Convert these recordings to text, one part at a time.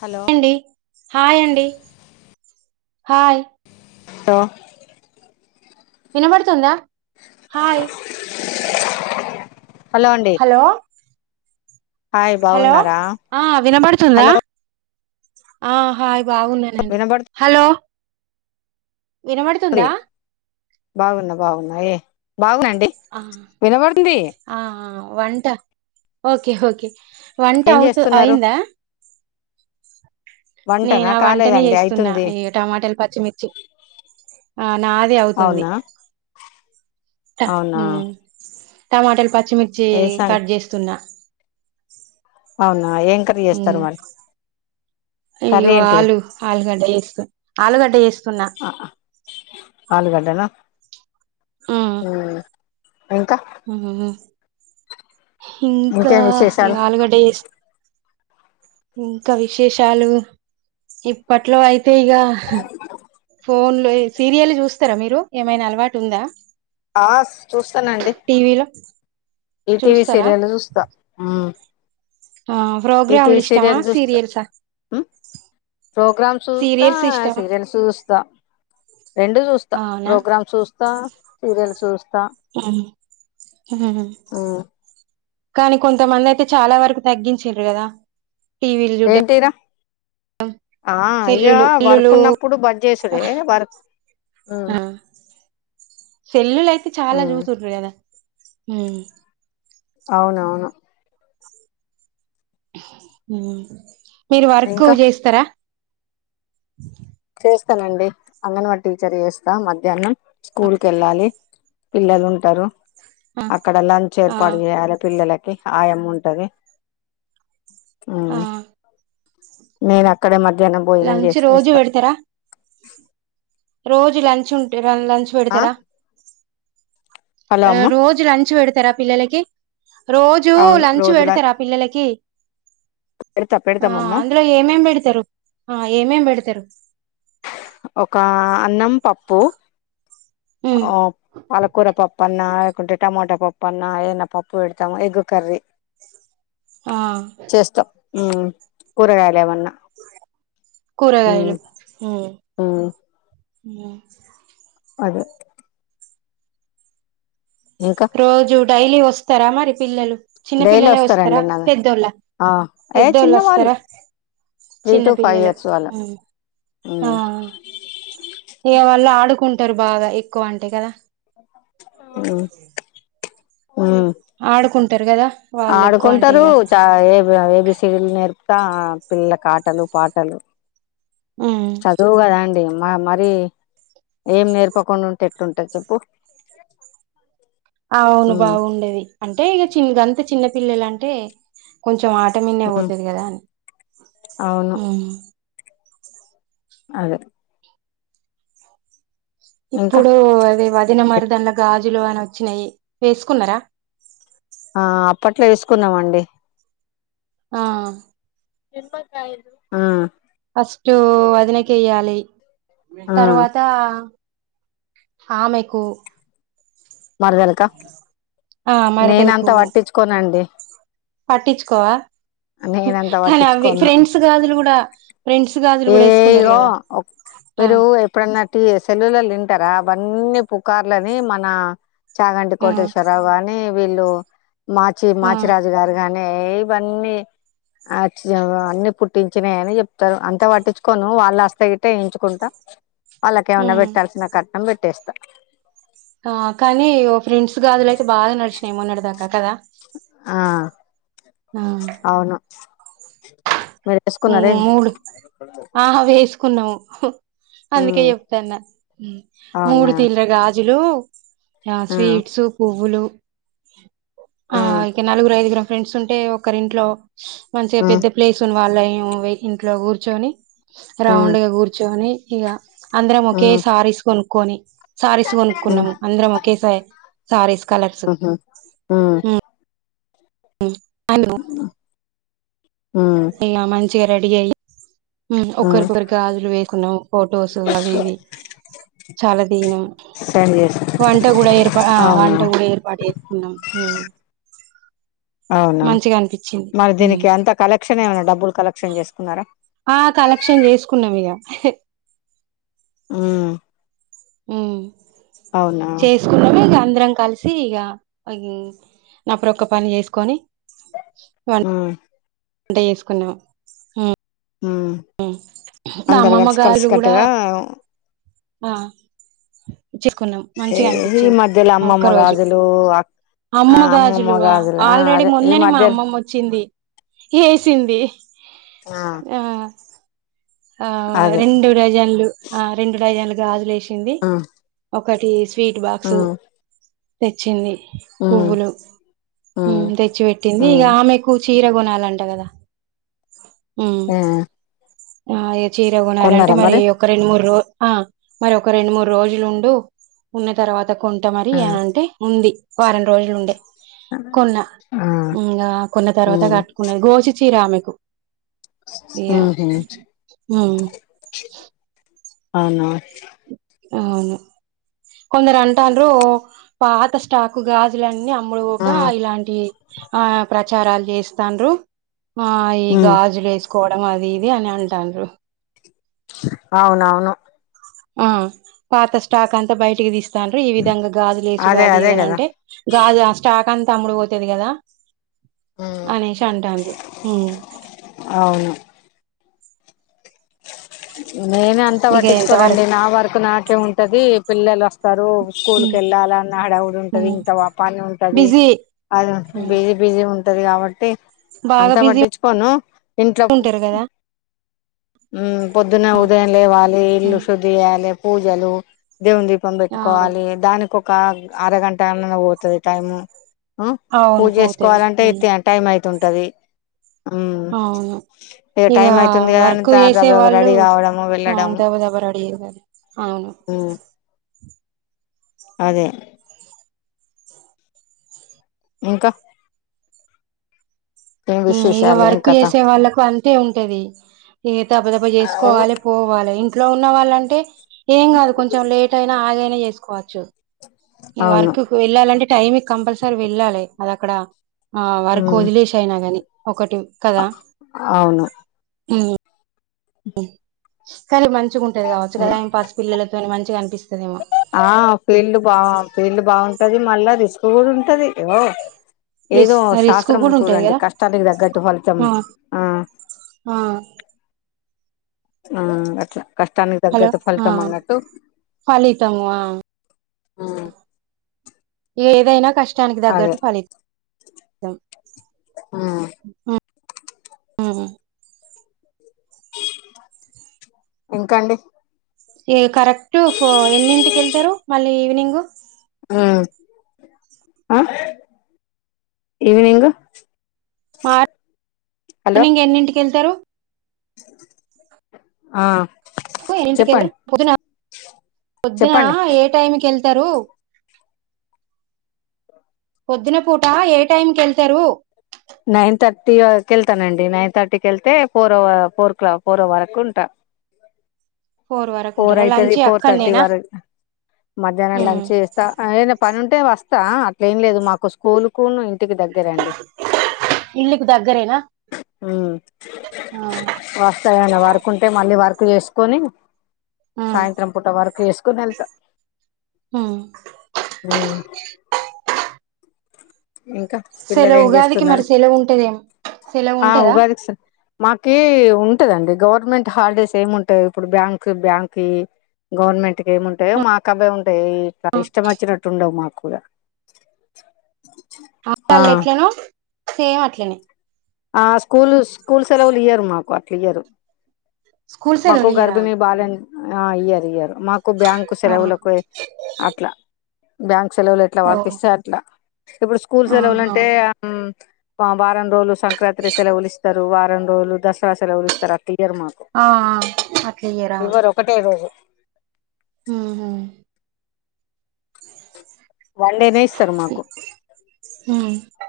Hello ఏండి hi అండి hi లో వినబడుతుందా హాయ్ హలో అండి హాయ్ హలో బాగున్నారా ఆ వినబడుతుందా హలో ఆ హాయ్ బాగున్నానండి వినబడుతుంది హలో వినబడుతుందా బాగున్నా బాగున్నా ఏ బాగునండి అ వినబడుతుంది ఆ ఆ వంట ఓకే ఓకే వంట ఏం అవుతు చేస్తున్నారు అయిందా నేను వంటనా ఆ వంటనే కాలేదండి ఏస్తున్నా అయితుంది ఈ టమాటాలు పచ్చిమిర్చి ఆ నాది అవుతుంది అవునా ట అవునా ఉమ్ టమాటరల్ ప పచ్చిమిర్చి ఏ సంగ కట్ జేస్తున్నా అవునా ఏం కర్రీ ఉమ్ చేస్తారు మరి కర్రీ అయ్యో ఏంటిది ఆలు ఆలుగడ్డ యేసు ఆలుగడ్డ యేస్తున్న ఆలుగడ్డనా ఊమ్ ఇంక హమ్ ఇంకా ఇంకేం ఇ విశేషాలు అలగడ్డ చెస్ ఇంకా విశేషాలు ఇప్పట్లో అయి తే ఇగా ఫోన్ ఇ సీరియల్ చూస్తారా మీరు ఏమైనా అలవాటు ఉందా ఆ చూస్తానండి టీవీలో ఈ టీవీ చూస్తారా సీరియల్ చూస్త ఉమ్ ఆ ప్రోగ్రామ్లు ఇష్టమా చూస్తా సీరియల్సా ప్రోగ్రామ్స్ చూస్త సీరియల్స్ ఇష్టమా సీరియల్స్ చూస్త రెండు చూస్త అవునా ప్రోగ్రామ్ చూస్త సీరియల్ చూస్త హమ్ హమ్ ఉమ్ కానీ కొంతమంది అయితే చాలా వరకు తగ్గించారు కదా టీవిల్ చెడ్డ ఏంటిరా ఆ అయ్యా వర్క్ సెల్లులు ఉన్నప్పుడు బడ్ చేసుడే వర్క్ ఉమ్ ఆ సెల్లులు అయితే చాలా ఉమ్ చూసింటారు కదా హమ్ అవునవును ఉమ్ మీరు వర్క్ ఇంకా చేస్తర చేస్తానండి అంగన్వాడి టీచర్ చేస్తా మధ్యాహ్నం స్కూల్ క వెళ్ళాలి పిల్లలు ఉంటారు ఆ అక్కడ లంచ్ ఆ ఏర్పాటు చేయాలి పిల్లల ఆయమ్మ ఉంటది ఆ హమ్ నే నా అక్కడే మధ్యాహ్నం భోజనం లంచ్ చేస్తే రోజు ఇస్తా పెడతారా రోజు లంచ్ ఉంటే లంచ్ ఆ పెడతార హలో అమ్మ రోజు లంచ్ పెడతారా పిల్లలకి రోజు అవును లంచ్ రోజులా పెడతార. ఆ పిల్లలకి పెడతా ఆ పెడతామమ్మ అందులో ఏమేం పెడతారు ఆ ఏమేం పెడతారు. ఒక అన్నం పప్పు ఉమ్ ఆఓ పలకూర పాప్పన్న కుంటే టమోటా పప్పు అన్న ఏదన్నా పప్పు పెడతాము ఎగ్గు కర్రీ ఆ ఉ కూరగాయాల ఏమన్న కూరగాయలు హ్ హ్ హ్ అదే ఇంకా రోజు డైలీ వోస్ స్తారా మరి పిల్లలు చిన్న డైలీ పిల్లలే వోస్తారా వస్తారండి నా పెద్దోళ్ళ ఆ ఏ పెద్దోళ్ళు చిన్న వాళ్ళు ఆస్తారా త్రీ చిన్న టు ఫైవ్ పిల్లలు ఇయర్స్ వాళ్ళు ఉమ్ ఇక వాళ్ళు ఆడుకుంట టరు బాగా ఎక్కువ అంటే గాదా ఉమ్ ఉమ్ ఆడుకుం టారు గాదా ఆడుకుంటారు. చ A B A B C D లు నేర్ త్త పిల్లల కు ఆటలు పాటలు ఉమ్ చదువు గదా అండి ఆ మరి ఏం నేర్పకుండా ఉంటే ఎట్లుంటంది చెప్పు అవును ఉమ్ బాగుండది అంటే ఇగా చిన్ గంత చిన్న పిల్లలు అంటే కొంచెం ఆ ట్టమిన్నే ఉమ్ పోతది గాదా అని అవును అదే ఇంకా ఇప్పుడు అదే వా దిన మరదలు గాజులు అని వోచ్చినాయి. వేసుకున్నారా ఆ అప్పట్లో వేసుకున్నామండి ఆ హ్ ఫస్ట్ వదినకేయ్యాలి ఆ తర్వాత ఆమెకు మరదలకా ఆ మరదలకు నేనంతా పట్టించుకోనండి పట్టించుకోవా నేనంత కానీ అవి పట్టించుకోను ఫ్రెండ్స్ గాజులు కూడా ఫ్రెండ్స్ గాజులు ఏ కూడా వేసుకున్నారు ఇగో కదా ఆ తి సెల్లుల్లో ఇంటర అవన్నీ పుకార్లని మన చాగంటి ఆ కోటేశ్వరవుగాని వీళ్ళు మాచి ఆ మాచిరాజుగారుగా ఏ ఇవన్నీ అన్ని ఆ చి పుట్టించినాయి అని చెప్తరు అంతా పట్టించుకోను వాళ్ళు వస్తే గిట్ట వేయించుకుంట వాళ్ళకి ఏమైనా ఉమ్ పెట్టాల్సిన కట్నం పెట్టే స్ ఆ కానీ ఓ ఫ్రెండ్స్ కాదు లైక్ బా నడిచినై మోన్నడిదాక కదా ఆ ఆ అవును మీరు వేసుకున్నారే మూడు ఆహ వేసుకున్నాము హు అందుకే చెప్తున్న మూడు అవునా తీర్ల గాజు దులో ఆ స్వీట్స్ పువ్వులు ఆ అయితే నలుగురు ఐదుగురు ఫ్రెండ్స్ ఉంటే ఒకరింట్లో మంచిగా పెద్ద సెండ్ ప్లేస్ ఉన్న వాళ్ళ మేము ఇంట్లో కూర్చొని రౌండ్ గా కూర్చోని ఇగ అందరం ఒకే శారీస్ కొను కొని సారీస్ కొనుకున్నాము అందరం ఒకేసారి సారీస్ కలర్స్ ఊహూ హ్మ్ అను [unintelligible] చిగా రెడీ అయి ఉమ్ ఒక్కరికొకరు గాజులు వే కొను ఫొటోస్ అవి ఇవి చాలా దిగినం చేసి వంట కూడ ఏర్పా అవునా వంట కూడా ఏర్పాటు చేసుకున్నాం అవునా మంచిగా అనిపించింది మరి దీనికి ఎంత కలెక్షన్ ఏమైనా డబ్బులు కలెక్షన్ చేసుకున్నారా ఆ కలెక్షన్ చేసుకున్నాం [unintelligible] హూ మ్ ఉమ్ చేసుకున్నాము ఇగ అన్ దరం కలిసి ఇగ అగి నాప్ రొక్క పని చేసుకొని వన్ ఉమ్, వంట చేసుకున్నాం హు ఉమ్. మ్మ్ అందరు కలిసి అమ్మమ్మగారు కూడ కలిసికట్టుగా ఆ చేసుకున్నాం ఏ, మంచిగా ఈ అనిపించింది మధ్యలో ఆ అమ్మమ్మ ఒక్క రోజు గాజులు అక్- ఆ, అమ్మ అమ్మమ్మ గాజులు ఆ, ఆల్రెడీ అదే ఈ మొన్ననే మా మధ్య అమ్మమ్మ వచ్చింది ఏసింది ఆ ఆ అదే రెండు డజానులు ఆ రెండు డజన్లు గాజ్ లేష్ ఎంది ఆ, ఒక్ ఒకటీజ్ ఫీటు బాక్సు ఉమ్, తెచ్చిందీ ఉమ్, పువ్వులు ఉమ్, మ్ తెచ్చిపెట్టిందీ ఇగ ఉమ్, ఆమెకు చీర గోనాలంట గదా హ్మ్ ఏ, ఆ ఎత్ చీర గోనాలంటే కొన్నారా మరీ మరి ఒక రెండ్ మూడ్ రో ఆ మరి ఒక రెండు మూడ్ రోజులు ఉండు ఉన్న తర్వాతక్ కొంట మరి ఆ, ఆనీ అంటే ఉంది వారం రోజులుండే కొన్నా ఆ, ఇంగ కొన్న తర్వాత ఉమ్, కట్టుకున్నది గోచి చీర ఆమెక్ ఇయా ఉహుం, అవును అవునా అవును కొందరు అంటాండ్రు పాత స్టాకు గాజులన్నీ అమ్ అమ్ముడువోకా ఆ, ఇలాంటీ ఆ ప్ర ప్రచారాలు చేస్తాండ్రు ఆ ఈ ఉమ్ గాజులు లేస్ కోవడం అది ఇది అని అంటాండ్రు అవునవును మ్మ్ పాత స్టాక్ అంత బయటికి తీస్ స్తార్రు ఈ విధంగా గాజు లేసుడు అదే అది అదే కదా ఇదంటే గాజులు ఆ స్టాక్ అంత్ అమ్ముడు పోతాది గదా ఉమ్ అనేషి అంటాంరూ అవును నేనే అంతా ఇక ఎంత వట్టించుకోనండి వరకు నా వరకు నాకే ఉంటది పిల్లలు వస్ స్తారు స్కూల్ కి ఉమ్ వెళ్ళాలన ఆడవు లు ఉంటది ఉమ్ ఇంత వాపాని ఉంటది బిజీ అది ఉమ్ బిజీ బిజీ ఉ ఉంటది కాబట్టి బాగా అంతా బిజీ పట్టించుకోను ఇంట్లో కు ఉంటారు కదా పొద్దున్న ఆ ఉదయం లేవాలి ఇల్లు ఉమ్ శుద్ధి చేయాలి పూజలు దేవుని దీపం ఆ బేట్టుకోవాలి దానికి ఒక అరగంట ఆన్ కుర్ అదే టైమ్ అవును పూజ పోతది చేసుకోవాలంటే ఉమ్ అయితే టైం అయి తుంటది మ్మ్ ఇగా టైమ్ అయితుంది కదా అన్ కు చేసే వాళ్ళు అదే ఇంకా ఏం ఇగా విశేషాలు ఏం వర్క్ కథ చేసే వాళ్ళకు అంత్ తే ఉంటది దబ్బ దబ్బ అవును చేసుకోవాలే పోవాలే ఇట్లో ఉన్న వాళ్ళంటే ఏం కాదు కొంచెం లేట్ అయినా అగైనా చేసుకోవచ్చు ఈ వర్క్ వెళ్ళాలంటే టైమికి కంపల్సరీ వెళ్ళాలి అది అక్కడ వర్కో ఉమ్ ఓదిలేసైన గానీ ఒకటి కదా అవును హు అ కానీ మ మంచిగుంటది కాద టైంపాస్ పిల్లకి మంచిగా ఆనిపిస్త ఆ ఫీల్డ్ బాగు ఫీల్డ్ బాగుంట అది మళ్ళా రిస్క్ కూడా ఉంటది ఓ ఏదో రిస్ రిస్క్ శాస్త్రము కూడా ఉంటది చూడండి కదా కష్టాలకు తగ్గట్టు ఫలితం ఆ ఆ ఆ ఆ అట్లా కష్టానికి హలో తగ్గట్టు ఆ ఫలితం అన్నట్టు ఫలితము ఆ ఏదైనా కష్టం కష్టానికి తగ్గట్టు ఫలితం ఇ ఆ ఆ ఇంకా అండి కరెక్ట్ ఎన్నింటికి వెళ్తారు మళ్ళీ ఈవినింగ్ ఊ ఆ ఈవినింగ్ మార్ హలో మార్నింగ్ ఎన్నింటికి వెళ్తారు, ఆ ఎన్నింటికి చెప్పండి పొద్దున పొద్దునా చెప్పండి ఏ టైం కి వెళ్తా తారు పొద్దున పూట ఏ టైంకి వెళ్తారు నైన్ థర్టీ వెళ్తానండి నైన్ థర్టీకి వెళ్తే ఫోర్ ఓ ఫోర్ క్లాక్ ఫోర్ వరకు ఉంటా, వరకు ఫోర్ ఉంటారా అయితాది లంచ్ ఫోర్ థర్టీ అక్కడనేనా వరకు మధ్యాహ్నం లంచ్ చేస్తా ఏ పని ఉంటే అంటే వస్తా అట్లేం లేదు మాకు స్కూల్ కు ఇన్, ఇంటికి దగ్గరే అండి ఇల్లుకి దగ్గరేనా హు వాస్తగాని వర్క్ ఉంటే మా మళ్ళీ వర్క్ చేసుకొని సాయంత్రం పూట వరకు చేసుకుని వెళ్తా, ఇంకా పిల్లలు సెలవు ఏం ఉగాదికి చేస్తున్నారు మరి సెలవు ఉంటదేమో సెలవు ఆ ఉంటదా ఉగాదికి సార్ మాకి ఉంటదండి గవర్నమెంట్ హాలిడేస్ ఏమింటాయి ఇప్పుడు బ్యాంక్ బ్యాంక్ గవర్నమెంట్ కి ఏమింటాయో మాకు అవే ఉంటాయి ఇట్లా ఇష్టం వచ్చినట్టు ఉండవు మాకు కూడా, ఆ ఆపాలా ఎట్లేను సేమ్ వాట్లేనే ఆ స్కూల్ స్కూల్ సెలవులు ఇయ్యరు మాకు అట్లా ఇ్యరు స్కూల్ మాకు సెలవులు ఇయ్యరా గర్భిని బాల ఇయ ఇ్యరు మాకు బ్యాంకు సెలవులు కూడా అట్లా బ్యాంక్ సెలవులు ఎట్లా ఓ వర్తిస్తాయి అట్లా ఇప్పుడు స్కూల్స్ ఆహా సేలవాలంటే ఉమ్ పా వారం రోజులు సంక్రాంతి సెలవులు ఇస్తారు వారం రోజుల దసరా సేవలు ఊ ఇస్తారు ఇయర్ మాకు అట్లా ఈవరు ఒకటే రోజు హ హ్మ్ వన్ డేనే ఇస్తారు మాకు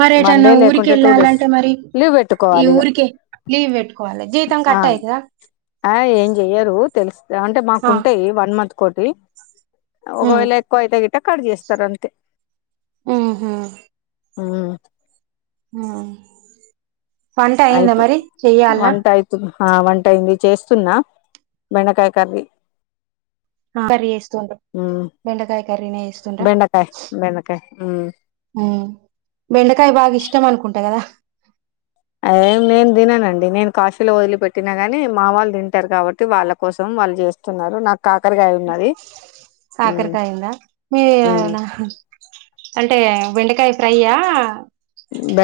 మరి వన్ ఏటన్నా డే ఊరిక లేకుంటే టూ డేస్ వెళ్ళాలంటే మరి లీవ్ ఈ పెట్టుకోవాలి ఇగ ఊరికే లీవ్ పెట్టుకోవాలి జీతం ఆ కట్టయితదా ఆ ఏం చెయ్యరు తెలుసు అంటే మాకు ఆ ఉంటేయి వన్ మంత్ కోటి ఉమ్ ఒకవేళ ఎక్కువ అవుతే ఎక్కడ చేస్తారు అంతే ఉమ్ హ్మ్ ఉమ్ ఆ వంట అయిందా అయితు మరి చెయ్యాలనా వంట అయితు ఆ వంటయింది చేస్తున్నా బెండకాయ కర్రీ ఏం కర్రీ చేస్తుండ్రూ మ్మ్ బెండకాయ కర్రీనే చేస్తుండ్ర బెండకాయ బెండకాయ మ్మ్ ఉమ్ బెండకాయ బాగా ఇష్టం అనుకుంటా కదా అదే నేను తిననండి నేను కాశిలో వదిలిపెట్టినా గాని మా వాళ్ళు తింటారు కాబట్టి వాళ్ళ కోసం వాళ్ళు చేస్తున్నారు నాకు కాకరకాయ ఉన్నది మ్మ్ కాకరకాయ ఉందా మ్మ్ మీరునా అంటే బండకాయ ఫ్రైయా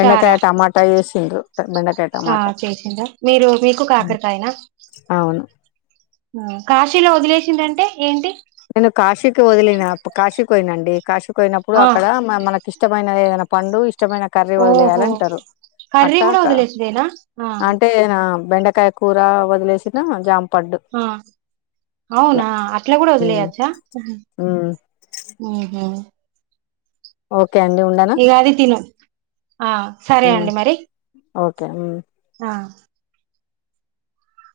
చారా టమాటా ఏ సిండు ఆ చేసిండా మీరు మీకు కాకరకాయెనా అవును కాక మద్యలొ వదిలేసిండు అంటే ఏంటి నేను కాశీకి వదిలినా కాశీకి పోయినండి కాశీకి పోయినప్పుడు ఆ అక్కడ మనకు ఇష్టమైనవి ఏవాన్నా పండు ఇష్టమైన కర్రీ ఓహో వదిలేయాలంటారు కర్రీ కూడా అట్లాక్క వదిలేసుడేనా ఆ అంటే నా బెండకాయ కూర వదిలేసిన జామ్ ఆ అవునా అట్లా కూడా అట్లా కూడా వదిలేయొచ్చ హ్మ్ ఓకే [unintelligible] ఉండనా ఎ అది తిను ఆ సరే ఉమ్, అండి మరి ఓకే వు ఆ